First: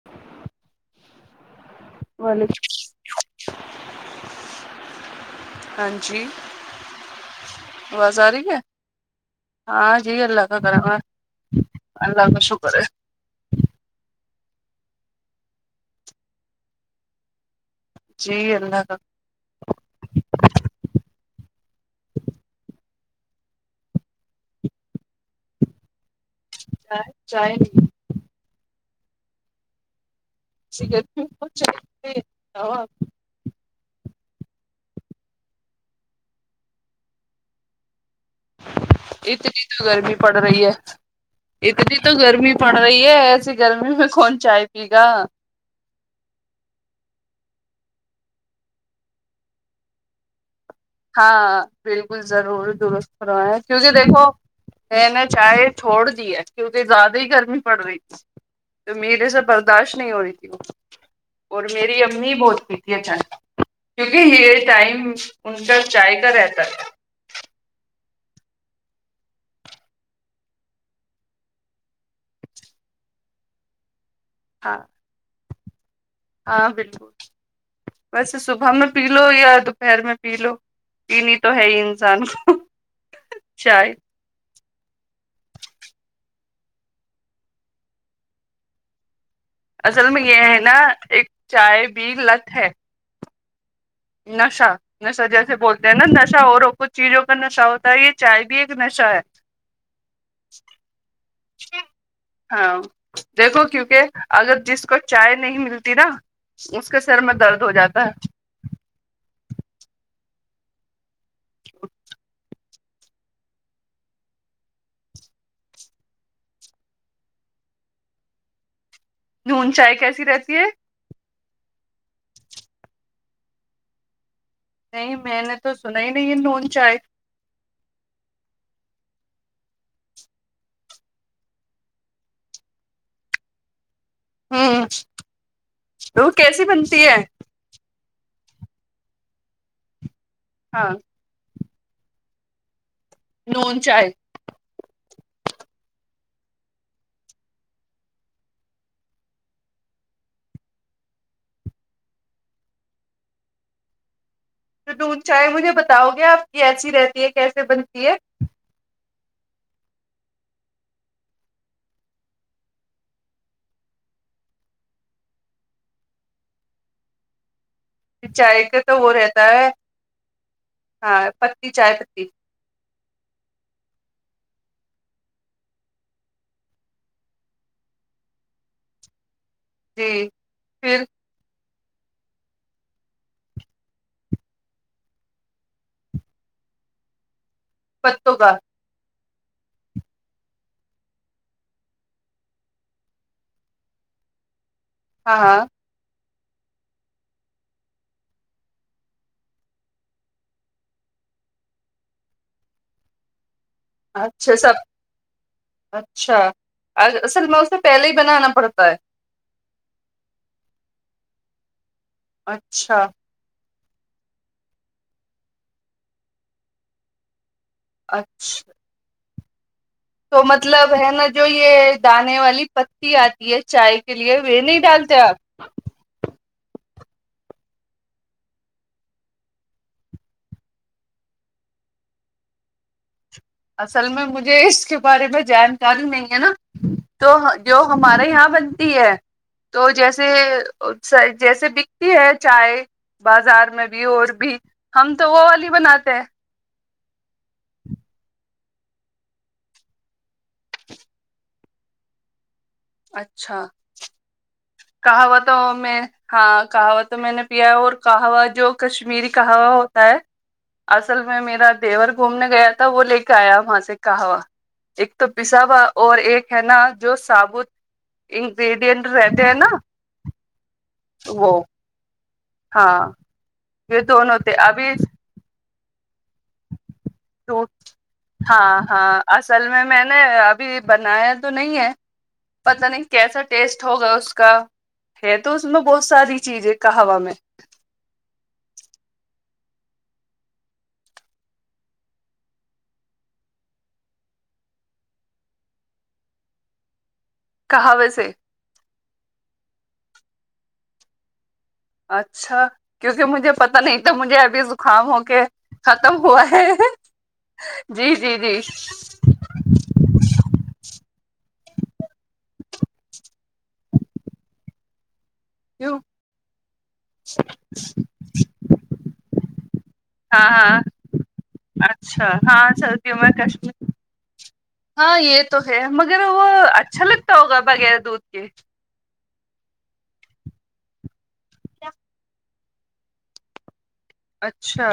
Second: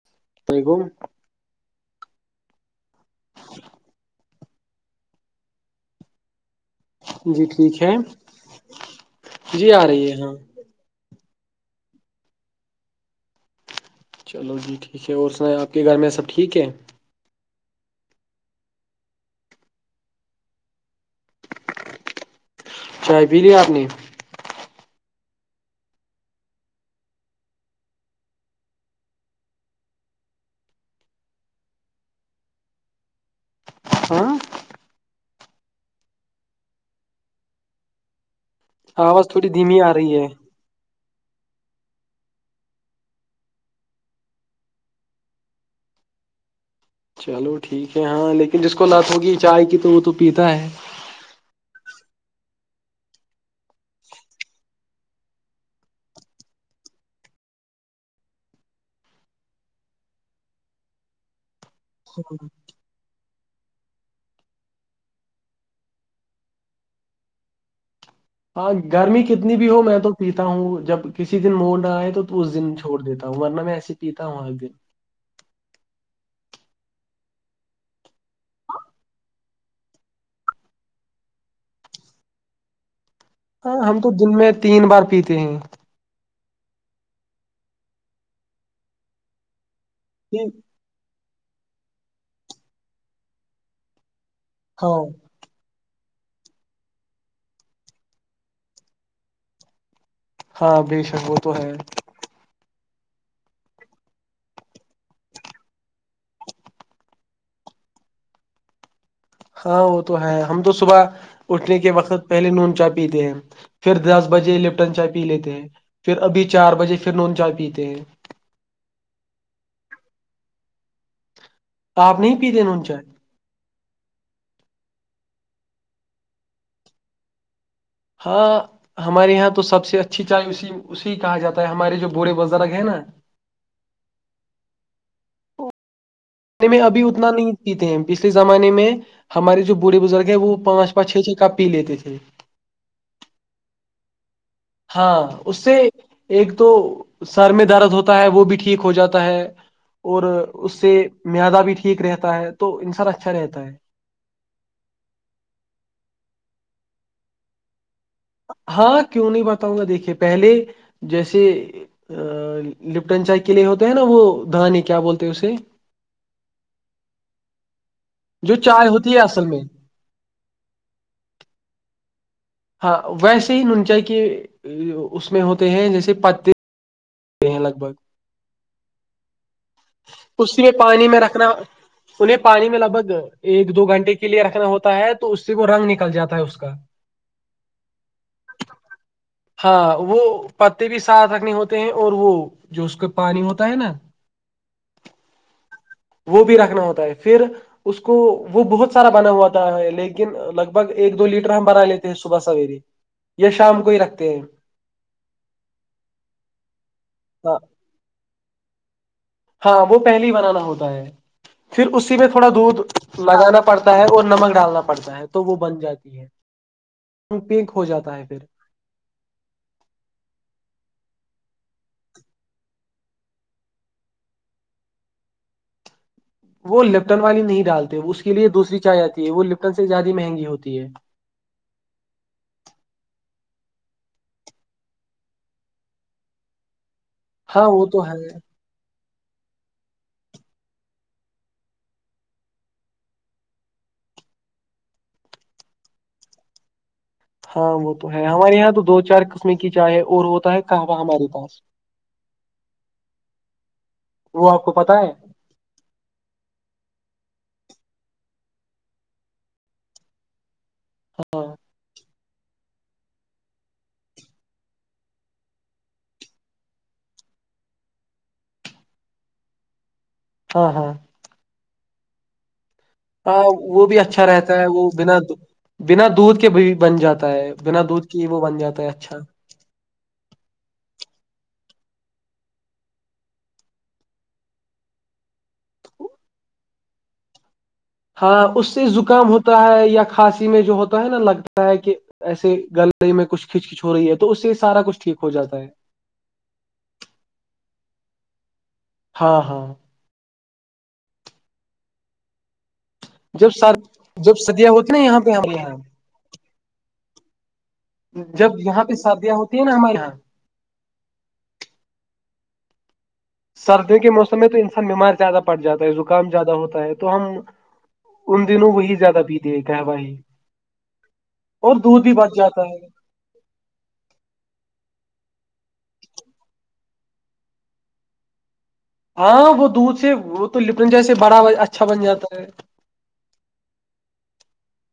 [inaudible] تئی کون وعلیکم ہاں جی جی ٹھیک ہے باز آ رہی ہے آ ہاں رہی ہے جی اللہ کر برابر اللہ کا شکرے چلو جی ٹھیک ہے اور سنیں آپ کے گھر میں سب ٹھیک ہے جی اللہ کا [inaudible] چائے پی لی آپ نے چائے چائے اسی ساب ہاں آواز تھوڑی اتنی تو دھیمی آ گرمی پڑ رہی ہے اتنی تو گرمی پڑ رہی ہے ایسی گرمی میں کون چائے پی گا چلو ٹھیک ہے ہاں لیکن جس کو لت ہوگی چائے کی تو وہ تو پیتا ہے ہاں بالکل ضرور درست رہو ہیں کیونکہ دیکھو میں نہا چائے چھوڑ دی ہے کیونکہ زیادہ ہی گرمی پڑ رہی ہے تو میرے سے برداشت نہیں ہو رہی تھی وہ اور میری امی بہت پیتی اچانک کیونکہ یہ ٹائم اننٹر چائے کا رہتا ہاں گرمی کتنی بھی ہو میں تو پیتا ہوں جب کسی دن موڑ نہ آئے تو اس دن چھو دیتاوں ورہ میں ایے پیتا ہوں ایک دن ہاں ہاں بالکل ویسے صبح میں پی لو یا دوپہر میں پی لو پی نہیں تو ہے ہی انسان کو ہاں چائے ہم تو دن میں تین بار پیتے ہیں اصل میں یہ ہے نا ایک چائے پی لت ہے نشہ ہاں نشہ جیسے بول چائے بھی ایک نشہ ہے ہاں بے شک تو ہے دیکھو کیونکہ اگر جس کو چائے نہیں ملتی نا اس کا سر میں درد ہو جاتا ہے ہاں وہ تو ہے ہم تو صبح اٹھنے کے وقت پہلے میں ان جب بھی تھے دس بجے لفٹن چائے پی لیتے ہیں پھر ابھی چار بجے پھر نون چائے پیتے ہیں نون چائے کیسی رہتی ہے اپ نہیں پی نہیں میں نے تو سنا ہی نہیں ہے نون چائے ہاں ہمارے ہاں تو سب سے اچھی چاے اسی اسی کہا جاتا ہے ہمارے جو بوڑھے بزرگ ہیں نا ہاں میں ابھی اتنا نہیں پیتے ہیں پچھلے زمانے میں ہمارے جو بوڑھے بزرگ ہیں وہ ہاں پانچ پانچ چھ چھ کاپ پی لیتے تھے نون چائے ہاں اس سے ایک تو سر میں درد ہوتا ہے وہ بھی ٹھیک ہو جاتا ہے اور اس سے معیادہ بھی ٹھیک رہتا ہے تو انسان اچھا رہتا ہے چاہے مجھے بتاؤ گے اپ کیسی رہتی ہے کیسے بنتی ہے ہاں کیوں نہیں بتاؤں گا دیکھیں پہلے جیسے لپٹن چائے کے لیے ہوتے ہیں نا وہ دانی کیا بولتے ہیں اسے جو چائے کا تو وہ ہوتی رہتا اصل میں ہے چائے پتی ویسے ہی نون چائی کے اس میں ہوتے ہیں جیسے جی اسی میں پھر پانی میں رکھنا انہیں پانی میں ایک دو گھنٹے کے لیے رکھنا ہوتا ہے تو اس سے وہ رنگ نکل جاتا ہے اس کا [inaudible] پتو کا ہاں وہ پتے بھی ساتھ رکھنی ہوتی اور وہ جو اس کا پانی ہوتا ہے نا ہاں ہاں وہ بھی رکھنا ہوتا ہے پھر اس کو وہ بہت سارا بنا ہوا تھا لیکن لگ بھگ ایک دو لیٹر بنا لیتے ہیں صبح سویرے [inaudible] یہ شام کو ہی رکھتے ہیں اچھا صاحب اچھا اصل ہاں میں اس نے پہلے ہی بنانا پڑتا ہے ہاں وہ پہلے ہی بنانا ہوتا ہے پھر اسی میں تھوڑا دود اچھا لگانا پڑتا ہے اور نمک ڈالنا پڑتا ہے تو وہ بن جاتی ہے پنک ہوجاتا ہے پھر اچھا تو مطلب ہے نا جو یہ دانے والی پتی آتی ہے چائے کے لیے نہیں ڈالتے آپ وہ لپٹن والی نہیں ڈالتے اس کے لیے دوسری چایے آتی ہے وہ لپٹن سے زیادی مہنگی ہوتی ہے اصل میں مجھے اس کے بارے میں جان کاری نہیں ہے نا تو ہاں جو وہ تو ہے ہمارے یہاں بنتی ہے تو جیسے جیسے بکتی ہے چائے بازار میں بھی اور بھی ہم تو وہ والی بناتے ہیں ہاں وہ تو ہے ہمارے یہاں تو دو چار قسمیں کی جائے اور ہوتا ہے کہوہ ہمارے پاس [inaudible] اچھا وہ آپ کو پتا ہے کہوا تو میں ہاں کہا وہ تو میں نے پیا ہے اور کہا ہوا جو کشمیری کہوا ہوتا ہے اصل میں ہاں میرا دیور گھومنے گیا تھا وہ لے کے آیا وہاں سے کہوا ایک تو پسا ہوا اور ایک ہے نا جو ثابت انگریڈینٹ ہے ہے نا ہاں ہاں وہ ہاں ہاں وہ بھی یہ اچھا دونوں تھے رہتا ہے وہ ابھی بنا بنا دودھ کے بھی بن جاتا تا ہے بنا دودھ کے ہی وہ بن ہاں جاتا ہے ہاں اچھا اصل میں میں نے ابھی بنایا تو نہیں ہے پت نہیں کیسا ٹیسٹ ہوگا اس کا ہے تو اس میں بہت ساری چیز ہے کہوا میں ہاں اس سے زکام ہوتا ہے یا کھانسی میں جو ہوتا ہے نا لگتا ہے کہ ایسے گلی میں کچھ کھچ کچ ہو رہی ہے تو اس سے سارا کچھ ٹھیک ہو جاتا ہے کہا وی سے ہاں ہاں اچھا کیونکہ جب مجھے پتا سر نہیں تو مجھے جب ابھی سدیاں ہوتی نا زکام یہاں ہو پہ کے ہمارے یہاں ختم ہوا ہے جی جی جب جی یہاں پہ شادیاں ہوتی ہیں نا ہمارے یہاں سردیوں کے موسم میں تو انسان بیمار زیادہ پڑ جاتا ہے کیوں زکام زیادہ ہوتا ہے تو ہم ان دنوں وہی زیادہ پی دے گا بھائی ہاں ہاں اور دودھ ہی بچ جاتا ہے جم کاشمیر [inaudible] ہاں یہ تو ہے مگر وہ اچھا لگتا ہوگا بغیر دودھ کے ہاں وہ دودھ سے وہ تو لپن جیسے بڑا اچھا بن جاتا ہے [unintelligible] اچھا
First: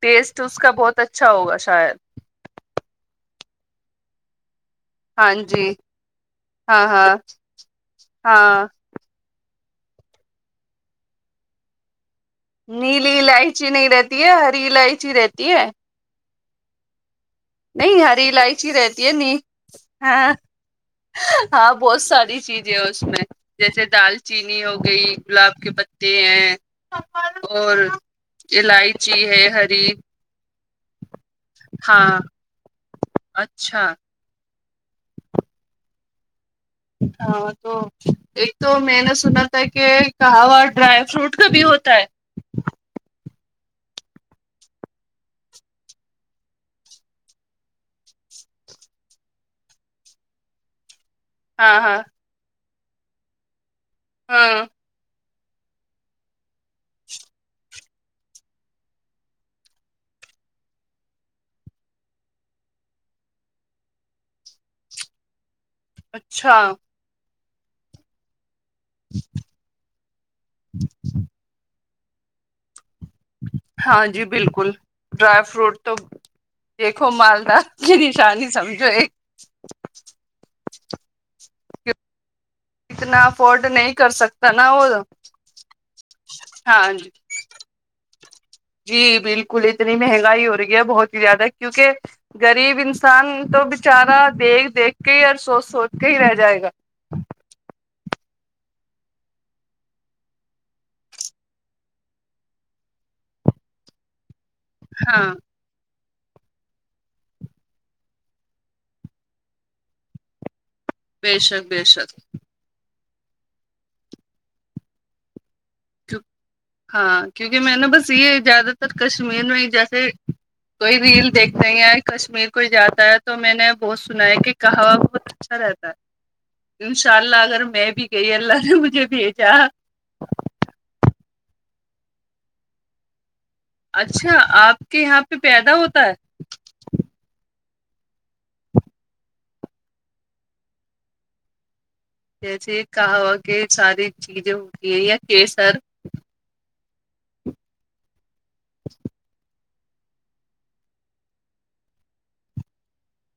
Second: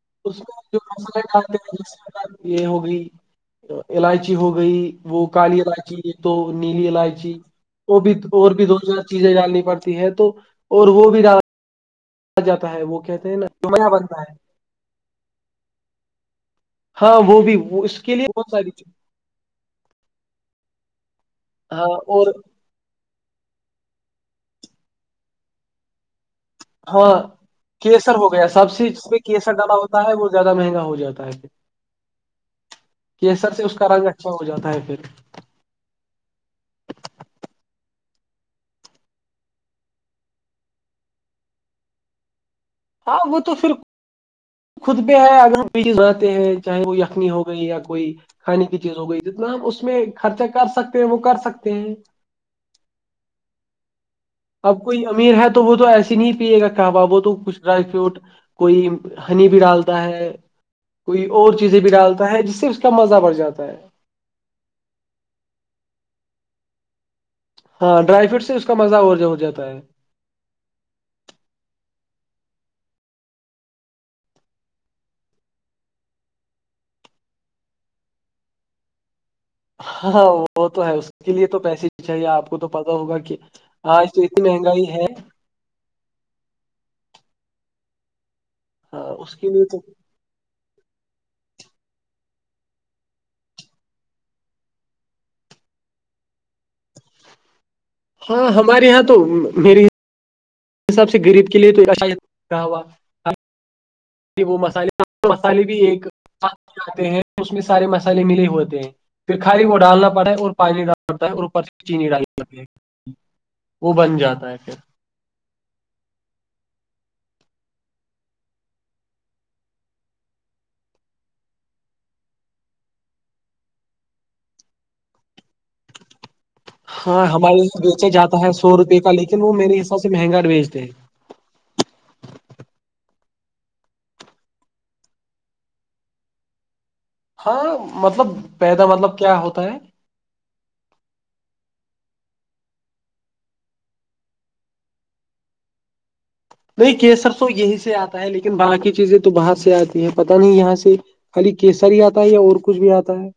ٹیسٹ اس میں کا جو بہت مسلے اچھا ہوگا ڈالتے ہیں شاید جیسے یہ ہوگئی الائچی ہو گئی وہ ہاں کالی جی الائچی ایک تو ہاں نیلی ہاں الائچی اور بھی اور بھی ہاں د چیزیں جاننی پڑتی ہے تو اور وہ بھی جاتا ہے وہ نیلی کہتے ہیں الائچی نہیں نا رہتی بنتا ہے ہری الائچی رہتی ہے ہاں وہ بھی نہیں اس کے ہاری لیے بہت الائچی ساری چیز رہتی ہے ن ہاں ہاں بہت ساری چیز اس میں جیسے دال چینی ہو گئی گلاب کے پتے ہیں ہاں اور کیسر ہو گیا سب سے ج میں الائچی ہے کیسر ڈالا ہری ہوتا ہے وہ زیادہ مہنگا ہو جاتا ہے ہاں کیصر سے اس اچھا کا رنگ اچھا ہو جاتا ہے پھر ہاں تو ایک تو میں نے سنا تھا کہ کہاوا ڈرائی فروٹ کا بھی ہوتا ہے ہاں وہ تو پھر خود پہ ہے اگرزتے ہیں چاہے وہ یخمی ہو گئی یا کوئی [inaudible] کھانے کی چیز ہو گئی جتنا ہم اس میں خرچہ کر سکتے ہیں وہ کر سکتے ہاں ہیں ہاں ہاں کوئی امیر ہے تو وہ تو ایسے نہیں پیے گا کہ ب وہ تو کچھ ڈرائی فروٹ کوئی ہنی بھی ڈالتا ہے کوئی اور چیزیں بھی ڈالتا ہے جس سے اس کا مزہ بڑھ جاتا ہے اچھا ہاں ڈرائی فروٹ سے اس کا مزہ اورور جو ہو جاتا ہے جی جی [inaudible] ہاں جی بالکل ڈرائی فروٹ تو دیکھو مالدا کی نشانی سمجھو ایک ہاں وہ تو ہے اس اس کے لیے تو پیسے ہی چاہیے آپ کو تو پتا ہوگا اتنا کہ افورڈ نہیں ہاں اس کر سے اتنی سکتا نا وہ مہنگائی ہے ہاں جی ہاں جی اس کے بالکل لیے تو اتنی مہنگائی ہو رہی ہے بہت ہی زیادہ کیونکہ غریب انسان تو بچارا دیکھ دیکھ کے ہی اور سوچ سوچ کے ہی رہ جائے گا ہاں ہمارے یہاں تو میری حساب سے غریب کے لیے تو ایاا ہوا وہ مسالے ہاں مسالے بھی ایکاتھ آے ہیں اس میں سارے مسالے ملے ہوتے ہیں پھر کھالی وہ ڈالنا پڑتا ہے اور پانی ڈالنا پڑتا ہے بے اور اوپر شک بے سے چینی شک ڈال وہ بن جاتا ہے پھر ہاں کیونکہ میں نےا بس یہ زیادہ تر کشمیر میں ہی جیسے کوئی ریل دیکھتے ہیں کشمیر کوئی جاتا ہے تو میں نے بہت سنا ہے کہ کہاو اچھا رہتا ہے انشاء ہاں اللہ ہمارے اگر یہاں میں بھی بیچا گئی جاتا ہے اللہ نے سو روپے مجھے کا لیکن وہ بھیجا میرے حساب سے مہنگا بیچتے ہیں اچھا آپ کے یہاں پہ پیدا ہوتا ہے ہاں مطلب پیدا مطلب کیا ہوتا ہے جیسے کہا ہوا کہ ساری چیزیں ہوتی ہے یا کی سر نہیں کیسر تو یہی سے آتا ہے لیکن باقی چیزیں تو باہر سے آتی پتا نہیں یہاں سے خالی کیسر ہی آتا ہے یا اور کچھ بھی آتا ہے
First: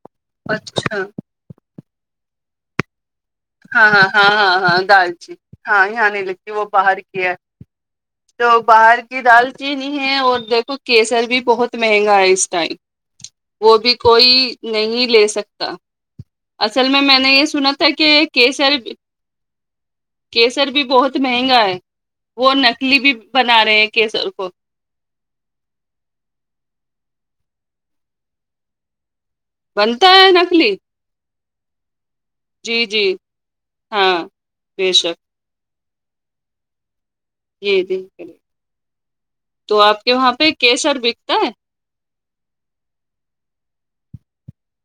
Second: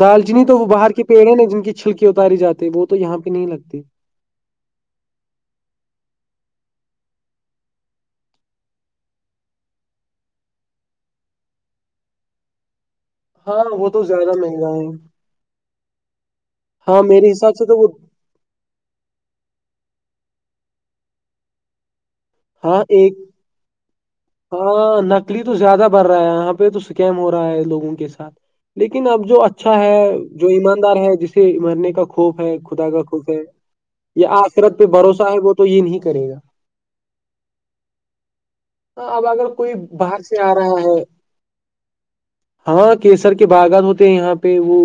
دالچنیی تو وہ باہر کے اچھا پیڑے ن جن کی چھلکی اتاری جاتی وہ تو یہاں پہ نہیں لگا ہاں ہاں ہاں ہاں ہاں دالچی ہاں یہاں نہیں لگتی وہ باہر کی ہے [inaudible] تو باہر کی دال چینی ہے اور دیکھو کیسر بھی بہت مہنگا ہے اس ٹائم ہاں وہ بھی تو کوئی زیادہ مہنگا ہے نہیں لے سکتا اصل میں ہاں میں میرے نے یہ حساب سے سنا تو تھا وہ کہ ایک کیسر کیسر بھی بہت مہنگا ہے وہ ہاں نکلی بھی ایک بنا رہے ہیں کیسر کو ہاں نکلی تو زیادہ بڑ رہا ہے یہاں پہ تو اسکیم ہو رہا ہے لوگوں کے ساتھ لیکن اب جو اچھا ہے بنتا جو نکلی ایماندار ہے جسے مرنے کا خوف ہے جی خدا کا جی خوف ہے ہاں یہ آثرت پہ بے شک بھروسہ ہے وہ تو یہ نہیں کرے گا جی جی ہ اب اگر کوئی باہر سے آ رہا ہے کیسر بکتا ہے ہاں کیسر کے باغان ہوتے ہیں یہاں پہ وہ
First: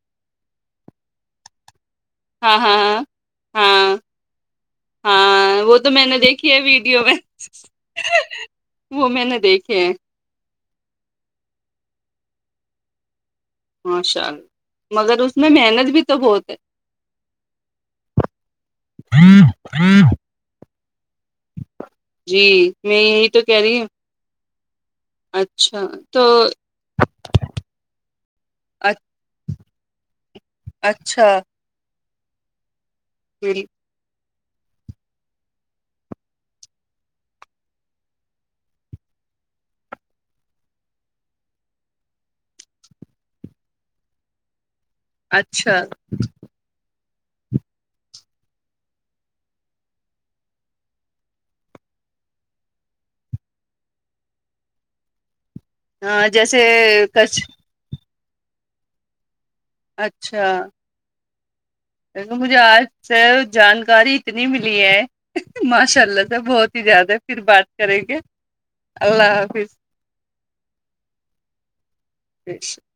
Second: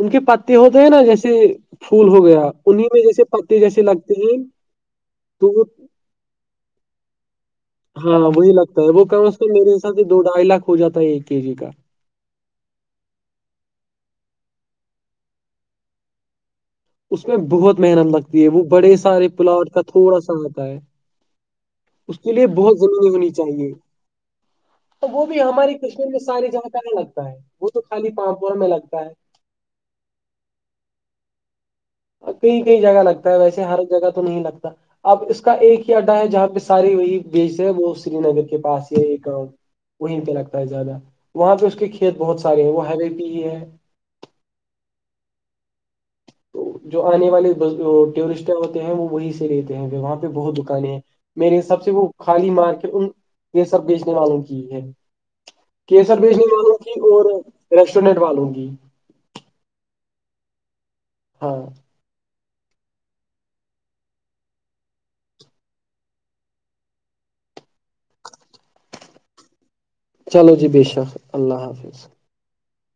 ان کے پتے ہوتے ہیں نا جیسے پھول ہو گیا ہاں ہاں انیں میں ہاں جیسے پتے جیسے ہاں لگتے ہیں ہاں تو وہ تو میں نے دیکھی ہے ویڈیو میں ہاں وہی لگتا ہے وہ کم میں از نے کم میرے دیکھے ہیں حساب سے دو ڈھائی لاکھ ہو جاتا ہے ایک کے جی کا ماشاء اللہ مگر اس میں محنت بھی تو بہت ہے اس میں بہت محنت لگتی ہے وہ بڑے سارے پلاٹ کا تھوڑا سا آتا ہے اس کے جی لیے بہت میں زمینیں ہونی یہی تو کہہ چاہیے رہی ہوں اور وہ بھی ہماری اچھا کشمیر تو میں ساری جگ پ لگتا ہے وہ تو خالی پاپور میں لگتا ہے اچھا کئی کئی جگہ لگتا ہے بال ویسے ہر جگہ تو نہیں لگتا اب اس کا ایک ہی اڈا ہے جہاں پہ سارے وہی بیج ہے وہ سری نگر کے پاس ہی ایک وہیں پہ لگتا ہے زیادہ وہاں پہ اس کے کھیت بہت سارے ہیں وہ ہوے پ ہی ہے اچھا تو جو آنے والے ٹورسٹ ہوتے ہیں وہ وہی سے رہتے ہیں وہاں پہ بہت دکانیں میرے سب سے وہ خالی مار کے ان یہ سب بیچنے والوں کی ہے کیسر ہاں بیجنے جیسے والوں گ کی اور کچھ ریسٹورینٹ والوں گی اچھا ہاں مجھے آج سے جانکاری اتنی ملی ہے ماشاء اللہ سے بہت ہی زیادہ پھر بات کریں گے اللہ حافظ چلو جی بے شک اللہ حافظ [inaudible]